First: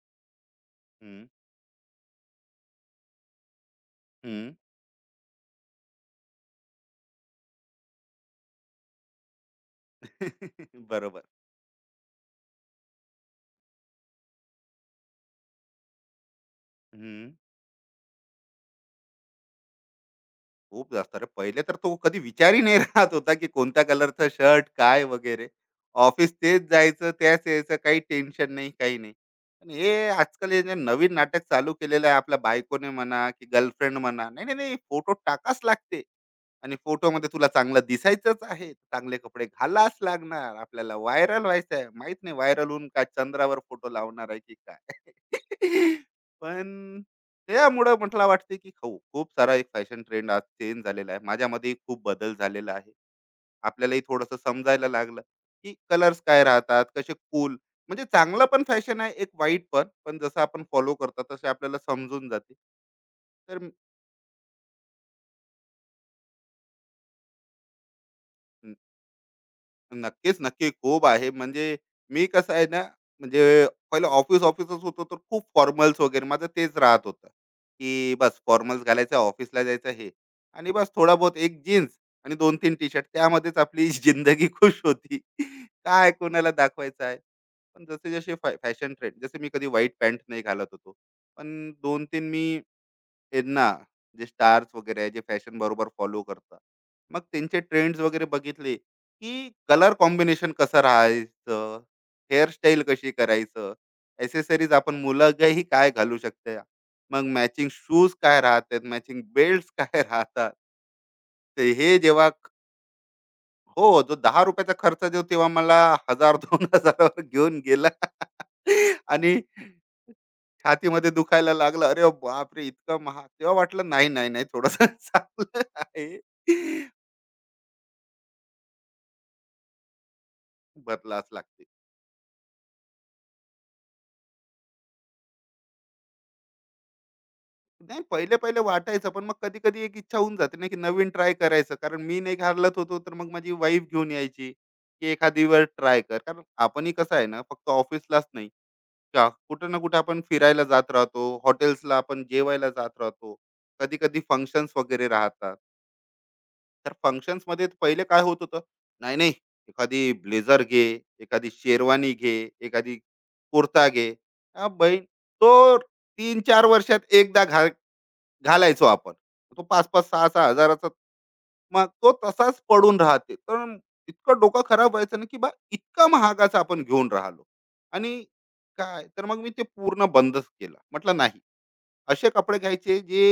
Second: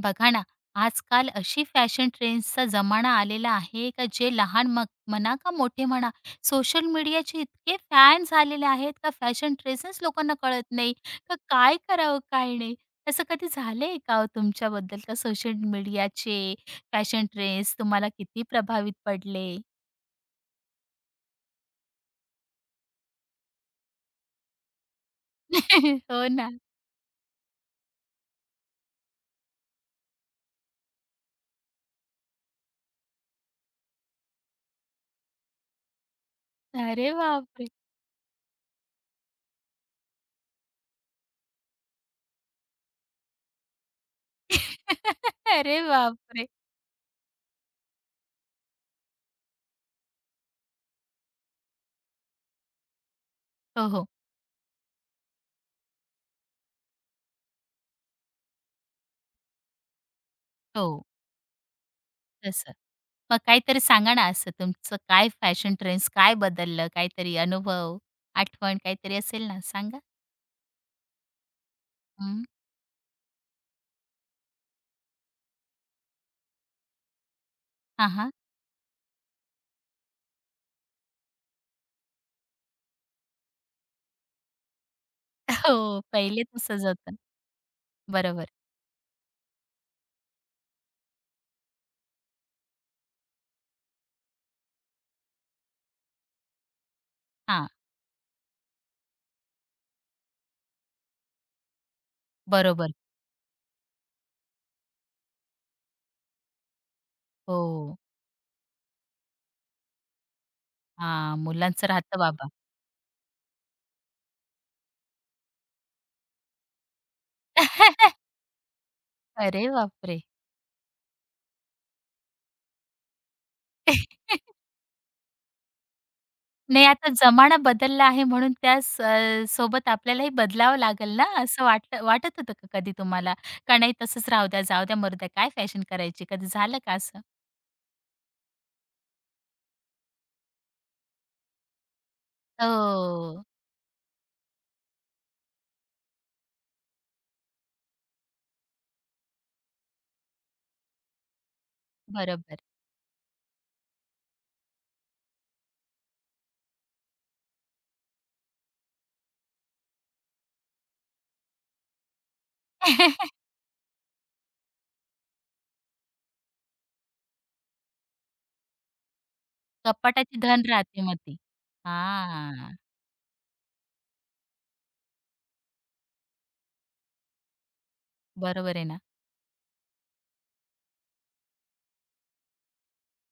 बघा ना, हं, आजकाल अशी फॅशन ट्रेंड्सचा जमाना आलेला आहे का जे हं. लहान मग म्हणा का मोठे म्हणा, सोशल मीडियाचे इतके फॅन झालेले आहेत का फॅशन ट्रेसच लोकांना कळत नाही, बरोबर. का काय करावं काय नाही? असं कधी झालंय का हो तुमच्याबद्दल का सोशल मीडियाचे फॅशन हं. ट्रेंड्स तुम्हाला किती प्रभावित पडले? खूप जास्त. अरे, पहिले तर तो कधी विचारही नाही राहत होता, की कोणत्या कलरचा शर्ट, काय वगैरे. हो ऑफिस ना. तेच जायचं, त्याच यायचं, काही टेन्शन नाही, काही नाही. पण हे आजकाल हे जे नवीन नाटक चालू केलेलं आहे आपल्या बायकोने म्हणा, की गर्लफ्रेंड म्हणा, "नाही, नाही, नाही, फोटो टाकाच लागते." आणि अरे फोटोमध्ये तुला बापरे! चांगलं दिसायचंच आहे, चांगले कपडे घालाच लागणार, आपल्याला व्हायरल व्हायचं आहे, माहित नाही व्हायरल होऊन काय चंद्रावर फोटो लावणार आहे की काय. अरे बापरे! पण त्यामुळं म्हटलं वाटते की हो, खूप सारा एक फॅशन ट्रेंड आज चेंज झालेला आहे, माझ्यामध्येही खूप बदल झालेला आहे. हो, आपल्यालाही हो. थोडंसं समजायला लागलं की कलर्स काय राहतात, कसे कूल. म्हणजे चांगलं पण फॅशन आहे, एक वाईट पण, जसं आपण हो. फॉलो करतात तसे आपल्याला समजून जाते. तसं. मग तर काहीतरी सांगा ना असं तुमचं काय फॅशन ट्रेंड्स काय बदललं? काहीतरी अनुभव, आठवण काहीतरी असेल ना सांगा? नक्कीच, नक्की. खूप आहे. म्हणजे मी हं. कसं आहे ना, म्हणजे पहिलं ऑफिसच होतो, तर खूप फॉर्मल्स वगैरे माझं तेच राहत होतं, हां, की हां. बस फॉर्मल्स घालायचं, ऑफिसला जायचं हे. आणि बस थोडा बहुत एक जीन्स आणि 2-3 टी-शर्ट त्यामध्येच आपली जिंदगी खुश होती. हो, काय पहिले कोणाला तसंच दाखवायचं होतं. आहे. पण जसे-जसे बरोबर. फॅशन ट्रेंड, जसे मी कधी व्हाईट पॅन्ट नाही घालत होतो. पण 2-3 मी त्यांना, जे स्टार्स वगैरे आहे जे फॅशन बरोबर फॉलो करतात, मग त्यांचे हां, ट्रेंड्स वगैरे बघितले की कलर कॉम्बिनेशन कसं राहायचं, हेअरस्टाईल बरोबर. कशी करायचं, ॲसेसरीज आपण मुलगही काय घालू शकते, मग मॅचिंग हो. शूज काय राहतात, मॅचिंग बेल्ट काय राहतात. हां, ते मुलांचं हे राहतं जेव्हा, बाबा. हो जो दहा रुपयाचा खर्च जो तेव्हा मला हजार दोन हजारावर घेऊन गेला. आणि अरे बापरे! छातीमध्ये दुखायला लागलं. अरे बापरे! इतकं महाग. तेव्हा वाटलं नाही, नाही, नाही, थोडंसं चांगलं आहे. नाही आता जमाना बदलला आहे म्हणून त्या स सोबत आपल्यालाही बदलावं लागेल ना बदलाच लागते. असं वाटत होतं का कधी तुम्हाला? का नाही तसंच राहू द्या, जाऊ द्या, मरू द्या, काय फॅशन करायची? कधी झालं का असं? नाही, पहिले-पहिले वाटायचं, पण मग कधी-कधी एक इच्छा होऊन जाते ना, की नवीन ट्राय करायचं. कारण मी नाही घालत होतो, तर मग हो. माझी वाईफ घेऊन यायची, की "एखादी वेळ ट्राय कर." कारण आपणही कसं आहे ना, फक्त ऑफिसलाच नाही, का कुठं ना कुठं आपण फिरायला जात राहतो, हॉटेल्सला आपण बरोबर. जेवायला जात राहतो, कधी-कधी फंक्शन्स वगैरे राहतात. तर functions मध्ये पहिले काय होत होतं, नाही नाही एखादी ब्लेझर घे, एखादी शेरवानी घे, एखादी कुर्ता घे, हा बहीण, तो तीन चार वर्षात एकदा घाल, घालायचो आपण तो पाच पाच सहा कपाटाची सहा धन हजाराचा. राहते मग ती. मग तो तसाच हां, पडून राहते, तर इतकं डोकं खराब व्हायचं ना, की बा इतका महागाचा आपण घेऊन राहिलो. आणि बरोबर आहे ना. काय, तर मग मी ते पूर्ण बंदच केलं, म्हटलं नाही, असे कपडे घ्यायचे जे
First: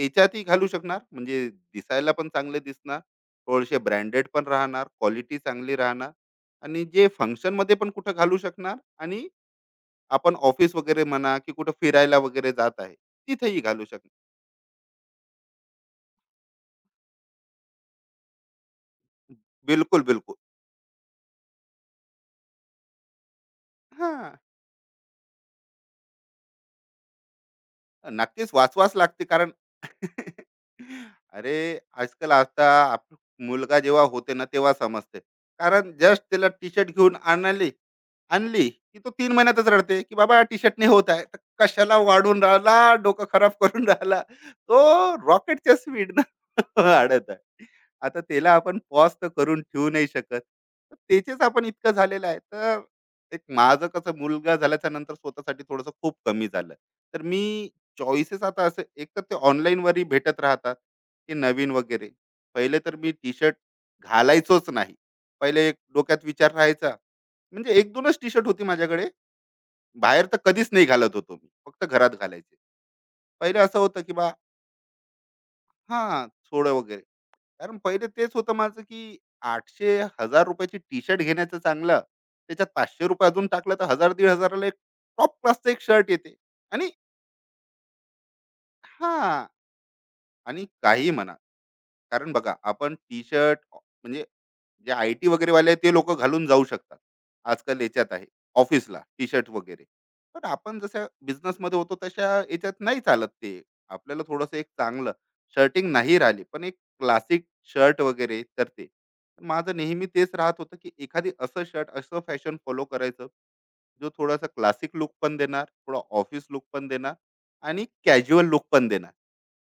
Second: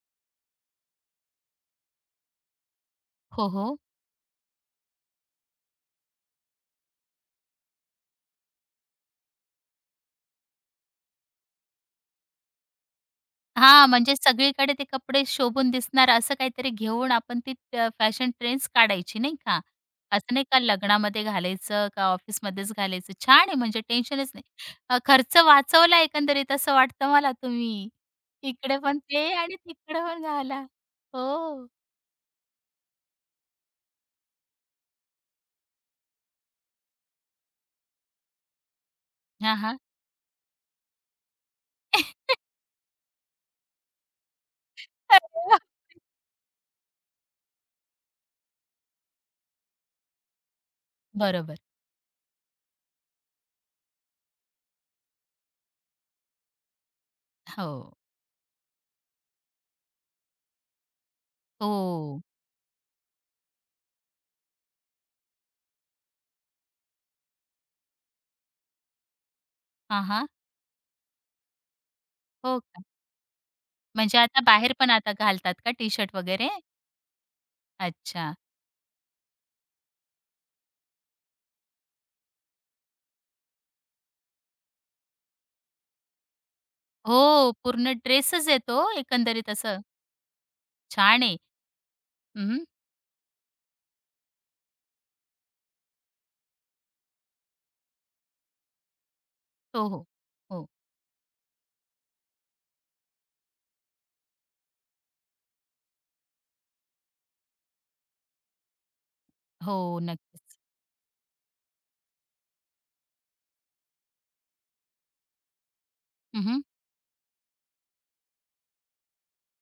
याच्यातही घालू शकणार, म्हणजे दिसायला पण चांगले दिसणार, हो, हो. थोडेसे ब्रँडेड पण राहणार, क्वालिटी चांगली राहणार, आणि जे फंक्शन मध्ये पण कुठं घालू शकणार, आणि आपण ऑफिस वगैरे म्हणा की कुठं फिरायला वगैरे जात आहे, तिथेही घालू हां, शकणार. म्हणजे सगळीकडे ते कपडे शोभून दिसणार असं काहीतरी घेऊन आपण ती फॅशन ट्रेंड्स काढायची नाही का? बिलकुल असं बिलकुल. नाही का लग्नामध्ये घालायचं का ऑफिसमध्येच घालायचं. छान आहे म्हणजे हा, टेन्शनच नाही. खर्च वाचवला एकंदरीत असं वाटतं मला तुम्ही. नक्कीच इकडे वाचवाच पण लागते ते कारण. आणि तिकडे पण घाला. अरे, हो. आजकाल आता, आप- मुलगा जेव्हा होते ना तेव्हा समजते, कारण जस्ट त्याला टी शर्ट घेऊन आणली, आणली की तो तीन हां, महिन्यातच हां. रडते की बाबा टी शर्ट नाही होत आहे, तर कशाला वाढून राहिला, डोकं खराब करून राहिला तो. रॉकेटच्या स्पीड ना वाढत आहे, आता त्याला आपण पॉज तर करून ठेवू नाही शकत, तर त्याचेच बरोबर. आपण इतकं झालेलं आहे तर. एक माझं कसं, मुलगा झाल्याच्या नंतर स्वतःसाठी थोडंसं खूप कमी झालं, तर मी हो. चॉईसेस आता, असं एक तर ते ऑनलाईनवरही भेटत राहतात की नवीन वगैरे. हो. पहिले तर मी टी-शर्ट घालायचोच नाही. पहिले एक डोक्यात विचार राहायचा. म्हणजे 1-2च टी-शर्ट होती माझ्याकडे. हां, बाहेर हां. तर कधीच नाही घालत होतो मी. फक्त घरात घालायचे. हो का? पहिले असं होतं की म्हणजे बा, आता बाहेर पण आता घालतात का टी-शर्ट हां, वगैरे? थोडं वगैरे. कारण पहिले तेच अच्छा. होतं माझं की 800-1000 ची टी-शर्ट घेण्याचं चांगलं. त्याच्यात ₹500 रुपये अजून टाकलं तर 1000-1500 ला एक टॉप क्लासचा एक शर्ट येते. आणि हो, पूर्ण ड्रेसच येतो हां, एकंदरीत असं. आणि काहीही छान म्हणा, आहे. कारण हं, बघा हं. आपण टी शर्ट म्हणजे, जे आय टी वगैरे वाले आहेत ते लोक घालून जाऊ शकतात, आजकाल याच्यात आहे ऑफिसला टी शर्ट वगैरे. हो, हो. पण हो. आपण जसं बिझनेसमध्ये होतो तशा याच्यात नाही चालत ते, आपल्याला थोडंसं एक चांगलं शर्टिंग नाही राहिली, पण एक क्लासिक शर्ट वगैरे तर ते. माझं हो, नेहमी तेच राहत नक्कीच. होतं की एखादी असं शर्ट असं फॅशन फॉलो करायचं, जो थोडासा क्लासिक लुक पण देणार, थोडा ऑफिस हं, लुक पण देणार, आणि कॅज्युअल लुक पण देणार.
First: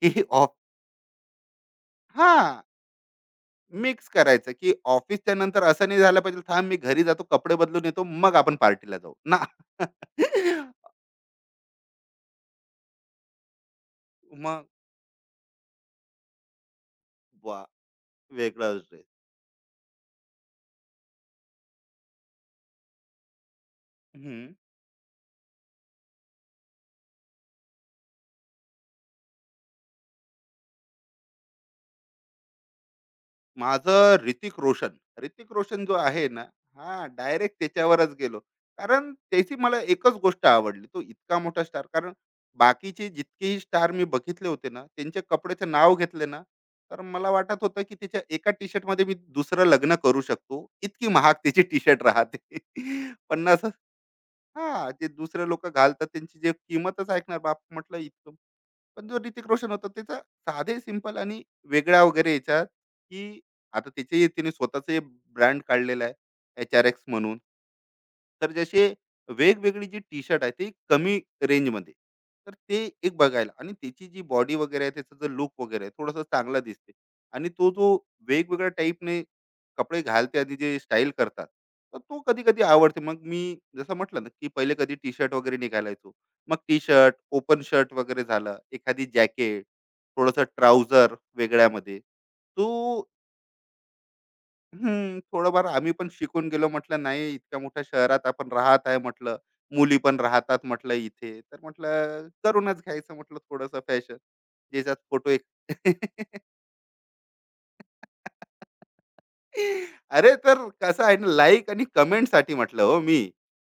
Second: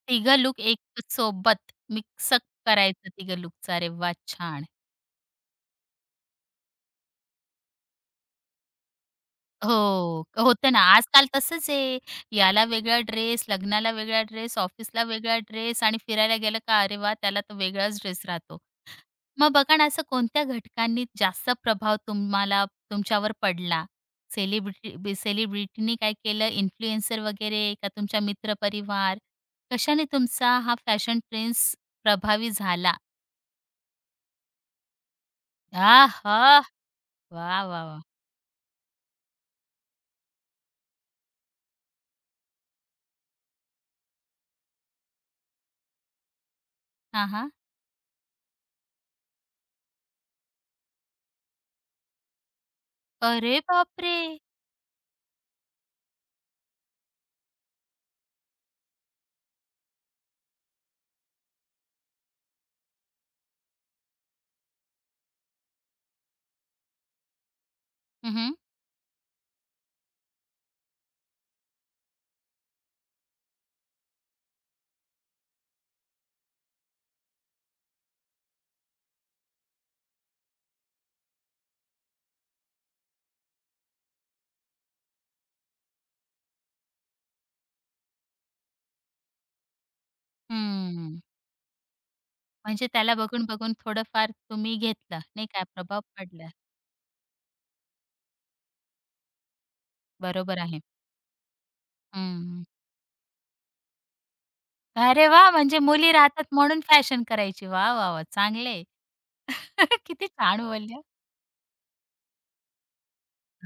की तिघं ऑफ लूक एक सोबत मिक्सअप हा, करायचं तिघं लूकचा. अरे मिक्स वा करायचं, छान. की ऑफिसच्या नंतर असं नाही झालं पाहिजे, थांब मी घरी जातो, कपडे बदलून येतो, मग आपण पार्टीला जाऊ. ना. हो, होतं ना. आजकाल तसंच आहे. याला वेगळा ड्रेस, लग्नाला वेगळा ड्रेस, मग ऑफिसला वेगळा ड्रेस आणि फिरायला गेलं का अरे वाह! त्याला तर वा! वेगळाच ड्रेस राहतो. वेगळाच ड्रेस. मग बघा ना, असं कोणत्या घटकांनी जास्त प्रभाव तुमच्यावर पडला? सेलिब्रिटीनी काय केलं, इन्फ्लुएन्सर वगैरे का तुमच्या मित्रपरिवार? कशाने तुमचा हा फॅशन ट्रेंड्स प्रभावी झाला? माझं ऋतिक रोशन. ऋतिक रोशन जो आहे आहा! ना, हां, डायरेक्ट वाह, वाह, वाह! त्याच्यावरच गेलो. कारण त्याची मला एकच गोष्ट आवडली. तो इतका मोठा स्टार, कारण बाकीचे जितकेही स्टार मी बघितले होते ना, त्यांच्या कपड्याचं नाव घेतले ना, तर हां, मला हां. वाटत होतं, की त्याच्या एका टी शर्टमध्ये मी दुसरं लग्न करू शकतो. इतकी महाग त्याची टी शर्ट राहते. अरे 50. बापरे! हां, जे दुसरे लोकं घालतात त्यांची जे किंमतच ऐकणार, बाप म्हटलं इतकं. पण जो ऋतिक रोशन होता त्याचा साधे सिंपल आणि वेगळ्या वगैरे, याच्यात की आता त्याचे तिने स्वतःच ब्रँड काढलेला आहे, एच आर एक्स म्हणून. हं, तर हं. जसे वेगवेगळी जी टी शर्ट आहे ती कमी रेंजमध्ये, तर ते एक बघायला, आणि त्याची जी बॉडी वगैरे आहे त्याचा जो लुक वगैरे आहे, थोडासा चांगला दिसते. आणि तो जो वेगवेगळ्या टाईपने कपडे घालते, आधी जे स्टाईल करतात, तर तो कधी कधी आवडते. मग मी जसं म्हटलं ना की पहिले कधी टी शर्ट वगैरे निघालायचो, मग टी शर्ट ओपन शर्ट वगैरे झालं, एखादी जॅकेट, थोडंसं ट्राउजर हं. वेगळ्यामध्ये तो. म्हणजे त्याला बघून-बघून थोडंफार तुम्ही हं, घेतलं, नाही का? थोडंफार आम्ही प्रभाव पण शिकून पडला. गेलो. म्हटलं नाही, इतक्या मोठ्या शहरात आपण राहत आहे म्हटलं. मुली पण राहतात बरोबर आहे. म्हटलं इथे. तर म्हटलं हं. करूनच घ्यायचं म्हटलं थोडंसं फॅशन. ज्याच्यात अरे फोटो एक. वाह! म्हणजे मुली राहतात म्हणून फॅशन करायची. वाह, वाह, वाह! चांगलं किती अरे, छान तर बोलल्या. कसं आहे ना, लाईक आणि कमेंटसाठी म्हटलं हो मी.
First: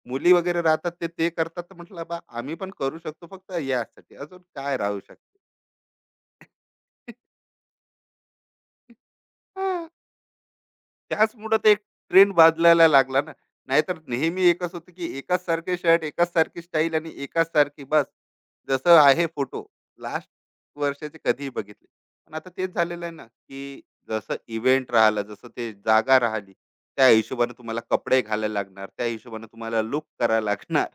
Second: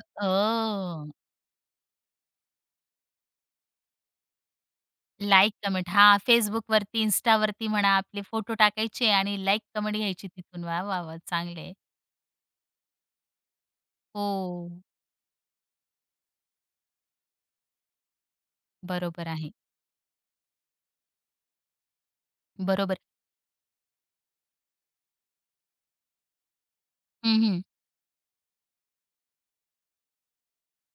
मुली वगैरे राहतात ते, हो. ते करतात, तर म्हटलं बा आम्ही पण करू शकतो फक्त यासाठी. अजून काय राहू शकते? Like, comment. हा, फेसबुक वरती, Facebookवरती, वरती म्हणा आपले फोटो टाकायचे आणि लाइक, हां. कमेंट घ्यायची तिथून. वाह, वाह, वाह! त्याचमुळं चांगले ते आहे. एक ट्रेंड बदलायला लागला ना. नाहीतर नेहमी हो, एकच होतं, की एकाच सारखे शर्ट, एकाच सारखी स्टाईल आणि एकाच सारखी बस. जसं आहे बरोबर आहे. फोटो, लास्ट वर्षाचे कधीही बघितले. पण आता तेच बरोबर. झालेलं आहे ना, की जसं इव्हेंट राहिला, जसं ते जागा राहिली, त्या हं, हिशोबाने हं. तुम्हाला कपडे घालायला लागणार, त्या हिशोबाने तुम्हाला लूक करायला लागणार,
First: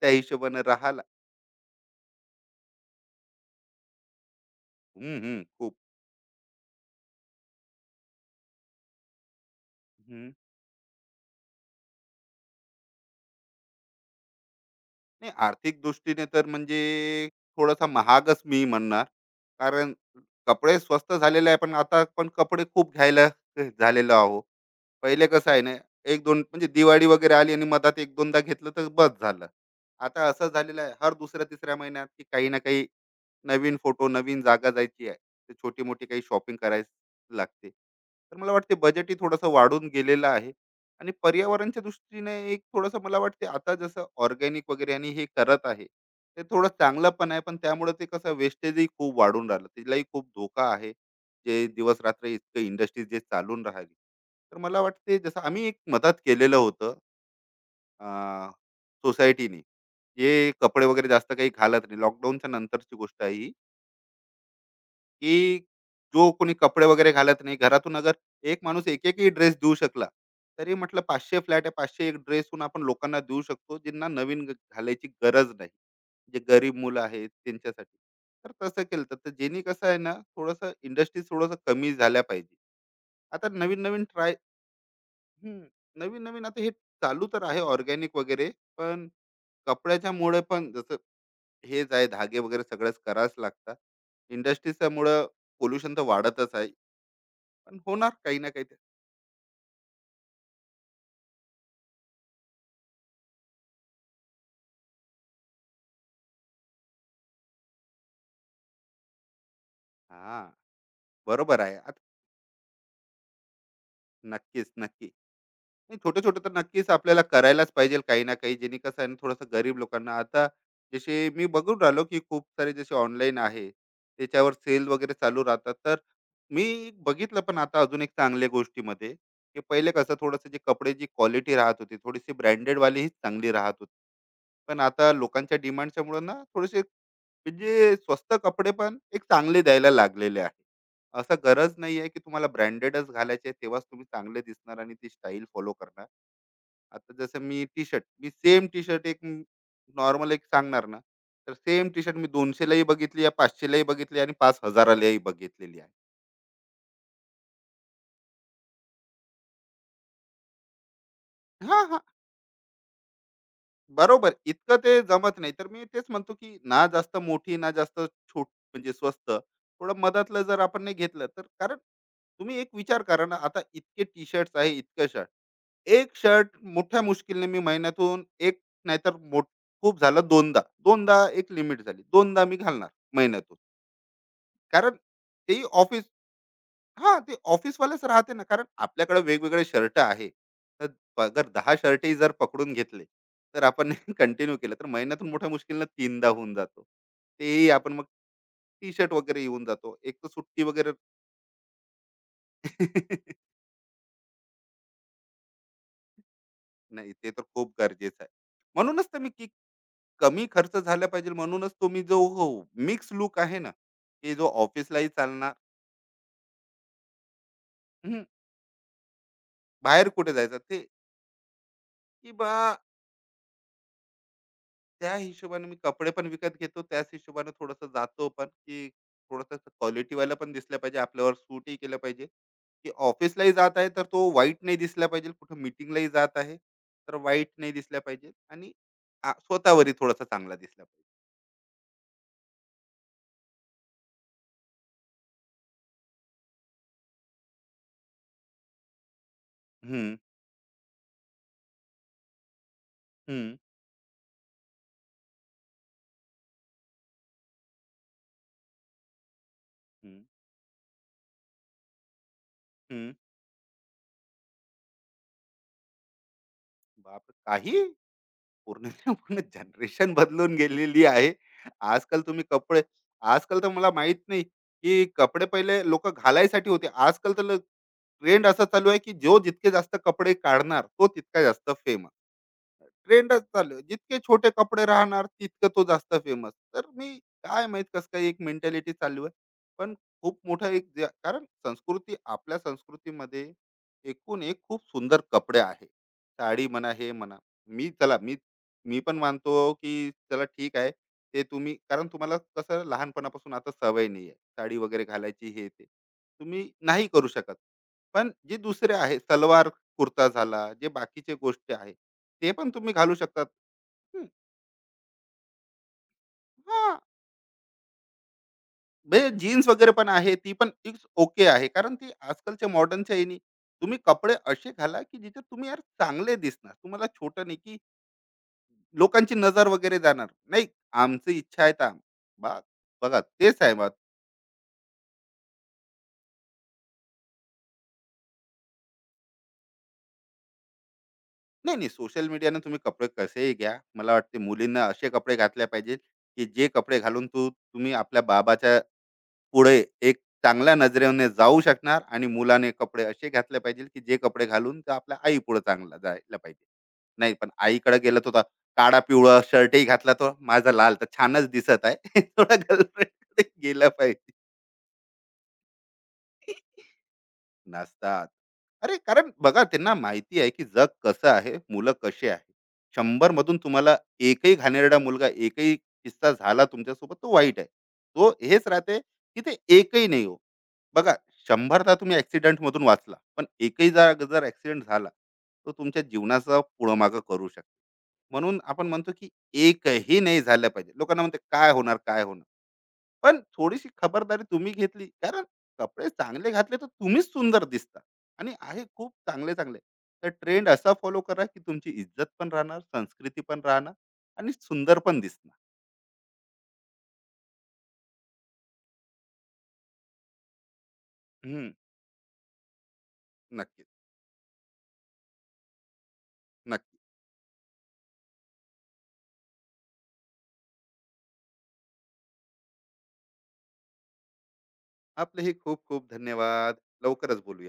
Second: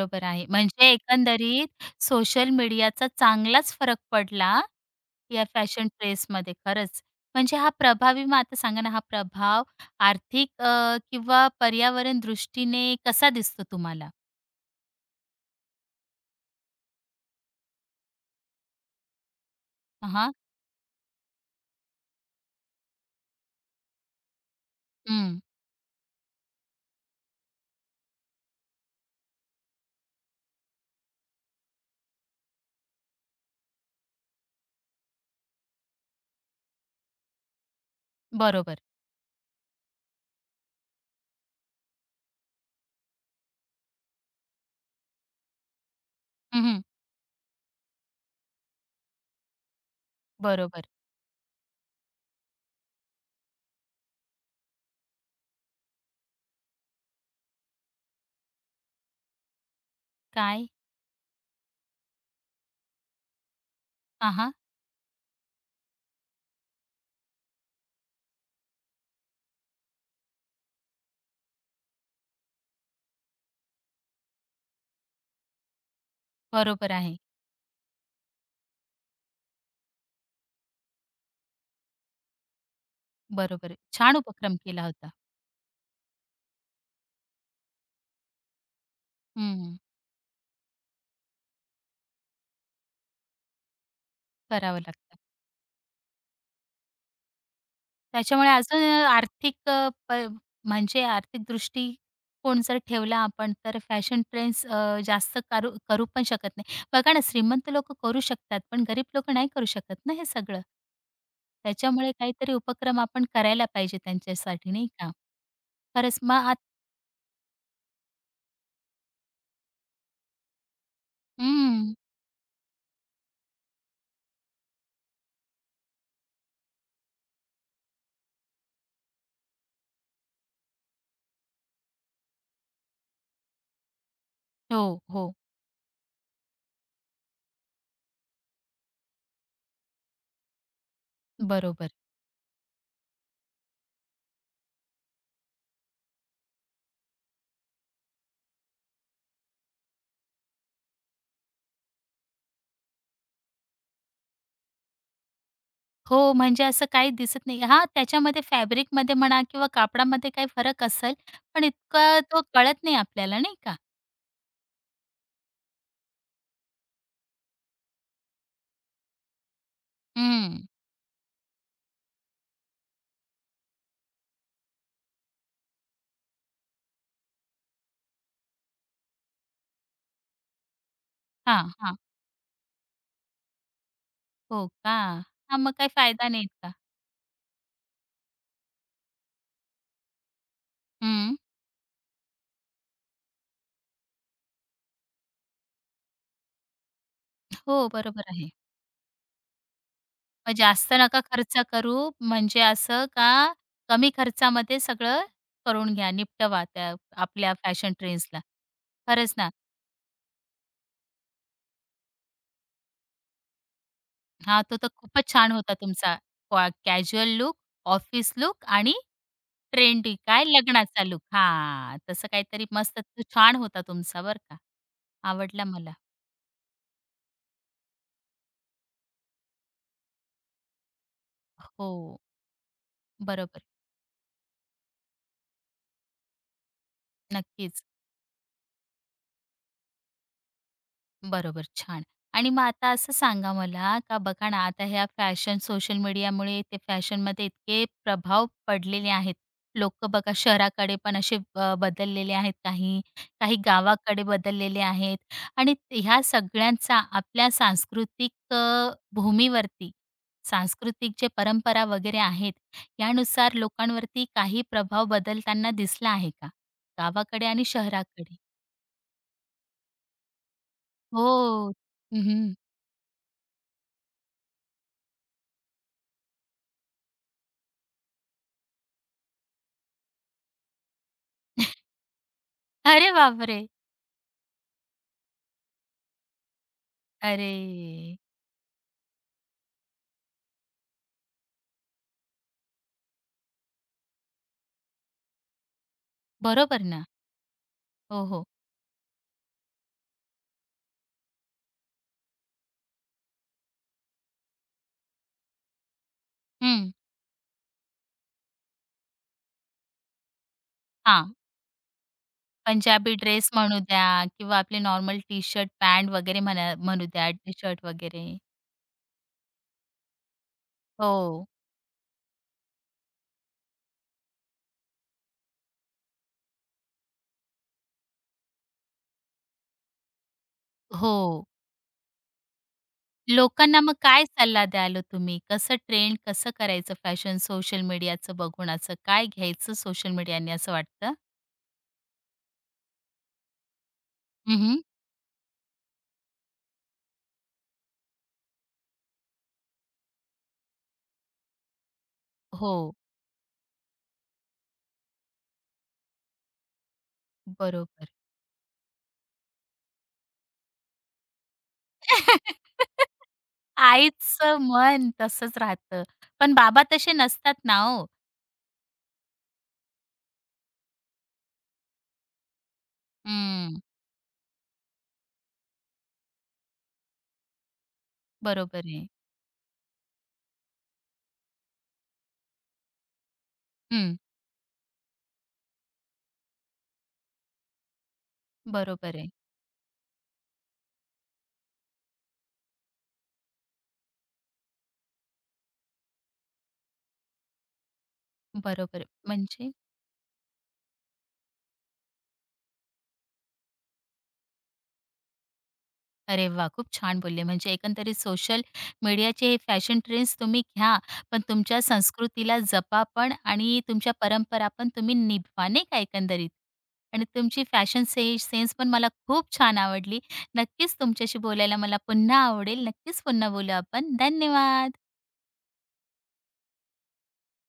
त्या आहे. हिशोबाने म्हणजे राहायला. एकंदरीत सोशल मीडियाचा चांगलाच फरक पडला हं, हं. या खूप. फॅशन ट्रेसमध्ये खरंच. म्हणजे हा प्रभावी मग आता सांगा ना, हा प्रभाव किंवा पर्यावरण दृष्टीने कसा दिसतो तुम्हाला? नाही, आर्थिक दृष्टीने तर म्हणजे थोडासा महागच मी म्हणणार. कारण हां. कपडे स्वस्त झालेले आहे, पण आता आपण कपडे खूप घ्यायला झालेलो आहोत. पहिले हं. कसं आहे ना, 1-2 म्हणजे दिवाळी वगैरे आली आणि मधात 1-2दा घेतलं तर बस झालं. आता असं झालेलं आहे हर दुसऱ्या-तिसऱ्या महिन्यात की काही ना काही नवीन फोटो, नवीन जागा जायची आहे, तर छोटी मोठी काही शॉपिंग करायला लागते, तर मला वाटते बरोबर. बजेटही थोडंसं वाढून गेलेलं आहे. आणि पर्यावरणच्या दृष्टीने एक थोडंसं मला वाटते, आता जसं ऑर्गॅनिक वगैरे आणि हे करत आहे, ते थोडं चांगलं पण आहे, पण त्यामुळे ते कसं वेस्टेजही खूप वाढून राहिलं, तिलाही खूप धोका बरोबर. आहे, जे दिवस रात्र इतकं इंडस्ट्री जे चालून राहिली. तर मला वाटते जसं आम्ही एक मदत केलेलं होतं सोसायटीने, जे काय? कपडे वगैरे जास्त काही घालत नाही, लॉकडाऊनच्या नंतरची गोष्ट आहे ही, हां, हां. की जो कोणी कपडे वगैरे घालत नाही घरातून, अगर एक माणूस एक एकही ड्रेस देऊ शकला तरी म्हटलं 500 फ्लॅट आहे, 500 एक ड्रेसून आपण लोकांना देऊ शकतो, ज्यांना नवीन घालायची गरज नाही, जे गरीब बरोबर मुलं आहे. आहेत त्यांच्यासाठी. तर तसं केलं तर, तर ज्यांनी कसं आहे ना, थोडंसं इंडस्ट्री थोडंसं कमी झाल्या पाहिजे. आता बरोबर आहे. नवीन नवीन छान ट्राय, उपक्रम केला होता. नवीन नवीन आता हे चालू तर आहे ऑर्गॅनिक वगैरे, पण हं. कपड्याच्या मुळे पण जसं हेच आहे, धागे वगैरे सगळंच करावंच लागतात. करावं लागतं. इंडस्ट्रीच्यामुळं पोल्युशन तर वाढतच आहे. पण होणार काही त्याच्यामुळे ना काही. अजून अ, आर्थिक अ, प म्हणजे आर्थिक दृष्टिकोन जर ठेवला आपण तर फॅशन ट्रेंड्स जास्त करू करू पण शकत नाही. बघा ना श्रीमंत लोकं करू शकतात, पण गरीब लोक नाही करू शकत ना हे हां, सगळं. बरोबर आहे. आता त्याच्यामुळे काहीतरी उपक्रम आपण करायला पाहिजे नक्कीच, त्यांच्यासाठी नाही नक्की. का? नाही, खरंच छोटं-छोटं मग तर आत नक्कीच आपल्याला करायलाच पाहिजे काही ना काही. जेणे कसं आहे ना, थोडंसं गरीब लोकांना आता. जसे मी हं. बघून राहिलो, की खूप सारे जसे ऑनलाईन आहे, त्याच्यावर सेल वगैरे चालू राहतात. तर मी बघितलं पण आता अजून एक चांगल्या गोष्टीमध्ये, की पहिले कसं थोडंसं जे कपड्याची क्वालिटी राहत होती, थोडीशी ब्रँडेडवालीच चांगली राहत होती. पण हो, आता हो. लोकांच्या डिमांडच्यामुळं ना, थोडेसे म्हणजे स्वस्त कपडे पण एक चांगले द्यायला लागलेले आहे. असं गरज बरोबर. नाही आहे की तुम्हाला ब्रँडेडच घालायचे आहे, तेव्हाच तुम्ही चांगले दिसणार आणि ती स्टाईल फॉलो करणार. आता जसं मी टी-शर्ट, मी सेम टी-शर्ट एक नॉर्मल एक सांगणार ना, तर सेम टी-शर्ट मी 200 लाही बघितली आहे, 500 लाही बघितली आणि 5,000 लाही बघितलेली आहे. हो, म्हणजे असं काही दिसत नाही. हां, त्याच्यामध्ये फॅब्रिकमध्ये म्हणा किंवा कापडामध्ये काही फरक असेल, पण हां, हां. इतका तो कळत नाही आपल्याला नाही का? बरोबर. इतकं ते जमत नाही. तर मी तेच म्हणतो की ना जास्त मोठी, ना जास्त छोट म्हणजे स्वस्त. थोडं मधातलं जर हं. आपण नाही घेतलं तर, कारण तुम्ही एक विचार करा ना, आता इतके टी-शर्ट्स आहे, इतकं शर्ट. एक शर्ट मोठ्या मुश्किलने मी महिन्यातून एक, नाहीतर मोठ खूप झालं दोनदा. दोनदा एक हां, लिमिट हां. झाली. दोनदा मी घालणार महिन्यातून. हो कारण का? हां, ते मग काही ऑफिस, फायदा नाही इतका. हां, ते ऑफिसवालेच राहते ना. कारण आपल्याकडे वेगवेगळे शर्ट आहे. तर हं. अगर दहा शर्टही जर पकडून घेतले, तर आपण कंटिन्यू केलं तर महिन्यातून मोठ्या मुश्किलनं 3दा होऊन जातो. तेही हो, आपण मग बरोबर आहे. टी-शर्ट वगैरे येऊन जातो. एक तर मग सुट्टी वगैरे. जास्त नका खर्च करू, म्हणजे असं का कमी खर्चामध्ये सगळं करून घ्या, निपटवा त्या नाही, ते तर आपल्या खूप फॅशन गरजेचं आहे. ट्रेंड्सला. म्हणूनच तर खरंच मी, ना. कमी खर्च झाला पाहिजे म्हणूनच तो मी जो हो, मिक्स लुक आहे ना, की जो हां, तो तर ऑफिसलाही खूपच छान चालणार. होता तुमचा कॅज्युअल लूक, हम्म, ऑफिस लूक आणि बाहेर ट्रेंडी कुठे काय जायचं ते, लग्नाचा लूक. हां, तसं की बा काहीतरी मस्त तो छान होता तुमचा बरं का. त्या आवडला हिशोबाने मी मला. कपडे पण विकत घेतो, त्याच हिशोबाने थोडस जातो पण, की थोडस क्वालिटी वाला पण दिसलं पाहिजे, आपल्यावर सूटही केलं हो, पाहिजे, की ऑफिसलाही बरोबर. जात आहे तर तो वाईट नाही दिसला पाहिजे, कुठं मिटिंगलाही जात आहे तर वाईट नाही नक्कीच. दिसला पाहिजे, आणि स्वतःवरही थोडासा चांगला दिसला पाहिजे. बरोबर, छान. आणि मग आता असं सांगा मला, का बघा ना, आता ह्या फॅशन सोशल मीडियामुळे ते फॅशनमध्ये इतके प्रभाव पडलेले आहेत. लोकं हम्म, बघा शहराकडे पण असे बदललेले आहेत काही, काही हम्म, गावाकडे बदललेले आहेत आणि ह्या सगळ्यांचा आपल्या भूमीवरती, हम्म, सांस्कृतिक जे परंपरा वगैरे आहेत, हम्म. यानुसार लोकांवरती काही प्रभाव बदलताना दिसला आहे का? बाप गावाकडे आणि काही, शहराकडे? पूर्णच्या पूर्ण जनरेशन बदलून गेलेली आहे. हो. आजकाल तुम्ही हं, कपडे, आजकाल तर मला माहीत नाही, की कपडे पहिले लोकं घालायसाठी होते. आजकाल तर ट्रेंड असा चालू आहे, की जो जितके जास्त कपडे काढणार, तो तितका जास्त फेमस. अरे ट्रेंडच बापरे! चालू आहे. जितके छोटे कपडे राहणार तितकं तो जास्त फेमस, तर मी अरे! काय माहित कस काय, एक मेंटॅलिटी चालू आहे. पण खूप मोठा एक जे, कारण संस्कृती, आपल्या संस्कृतीमध्ये एकूण एक खूप सुंदर कपडे आहे, साडी बरोबर म्हणा, ना. हे म्हणा. मी चला हो, मी हो. मी पण मानतो की चला ठीक आहे, ते तुम्ही, कारण तुम्हाला कसं लहानपणापासून आता सवय नाही आहे साडी वगैरे घालायची, हे ते तुम्ही हं. नाही करू शकत. पण जे दुसरे आहे, सलवार कुर्ता झाला, जे बाकीचे हां. गोष्टी आहे, ते पण तुम्ही घालू पंजाबी शकतात. ड्रेस म्हणू द्या हं, किंवा आपले नॉर्मल टी-शर्ट, पॅन्ट वगैरे म्हणा हां, म्हणू द्या, टी-शर्ट वगैरे. म्हणजे जीन्स वगैरे पण आहे, ती पण इट्स ओके हो. आहे. कारण ती आजकालच्या मॉडर्नच्या ह्यानी, तुम्ही कपडे असे घाला, की जिथे तुम्ही यार चांगले दिसणार. तुम्हाला छोटं नाही, की लोकांची नजर वगैरे जाणार. नाही, हो. आमची इच्छा आहे तर आम बा बघा तेच आहे लोकांना मग. मग काय सल्ला द्याल ओ तुम्ही? कसं ट्रेंड कसं करायचं फॅशन सोशल मीडियाचं बघून असं काय घ्यायचं सोशल मीडियाने असं वाटतं? नाही, नाही सोशल मीडियाने तुम्ही कपडे कसेही घ्या. मला वाटते हं, मुलींना असे कपडे घातले पाहिजे, की जे कपडे घालून तुम्ही आपल्या बाबाच्या पुढे एक चांगल्या नजरेने जाऊ शकणार, आणि मुलाने हो. कपडे असे घातले पाहिजे की जे कपडे घालून तर आपल्या आई पुढे चांगला जायला पाहिजे. नाही, पण आईकडे बरोबर. गेला तो काळा पिवळा शर्टही घातला तो माझा लाल तर छानच दिसत आहे. थोडा गर्लफ्रेंडकडे गेला पाहिजे. आईचं मन तसंच राहतं. पण बाबा तसे नसतात ना हो. नसतात. अरे, कारण बघा त्यांना माहिती आहे, की जग कसं आहे, मुलं कशी आहे. 100 मधून हं. तुम्हाला एकही घाणेरडा मुलगा, एकही किस्सा झाला तुमच्यासोबत तो वाईट आहे. तो हेच बरोबर राहते, आहे. की ते एकही नाही हो. बघा, 100दा तुम्ही ॲक्सिडेंटमधून वाचला, पण एकही हं. जाग जर ॲक्सिडेंट झाला, तो तुमच्या जीवनाचा पुढं-मागं करू शकतो. म्हणून आपण म्हणतो, बरोबर आहे, की एकही नाही झालं पाहिजे. लोकांना म्हणते, "काय होणार? काय होणार?" पण थोडीशी खबरदारी तुम्ही घेतली, कारण कपडे चांगले घातले तर तुम्हीच सुंदर दिसता. आणि आहे बरोबर आहे. खूप चांगले म्हणजे चांगले, तर ट्रेंड असा फॉलो करा की तुमची इज्जत पण राहणार, संस्कृती पण राहणार, आणि सुंदर पण दिसणार. अरे वाह! खूप छान बोलले. म्हणजे एकंदरीत सोशल मीडियाचे हे फॅशन ट्रेंड्स तुम्ही घ्या, पण हम्म, तुमच्या संस्कृतीला जपा पण आणि नक्कीच, तुमच्या परंपरा पण तुम्ही निभवा, नाही का एकंदरीत. नक्की. आणि तुमची फॅशन सेन्स पण मला खूप छान आवडली. नक्कीच तुमच्याशी बोलायला मला पुन्हा आवडेल. नक्कीच पुन्हा बोलू आपण. धन्यवाद. आपले हे खूप खूप धन्यवाद. लवकरच बोलूया.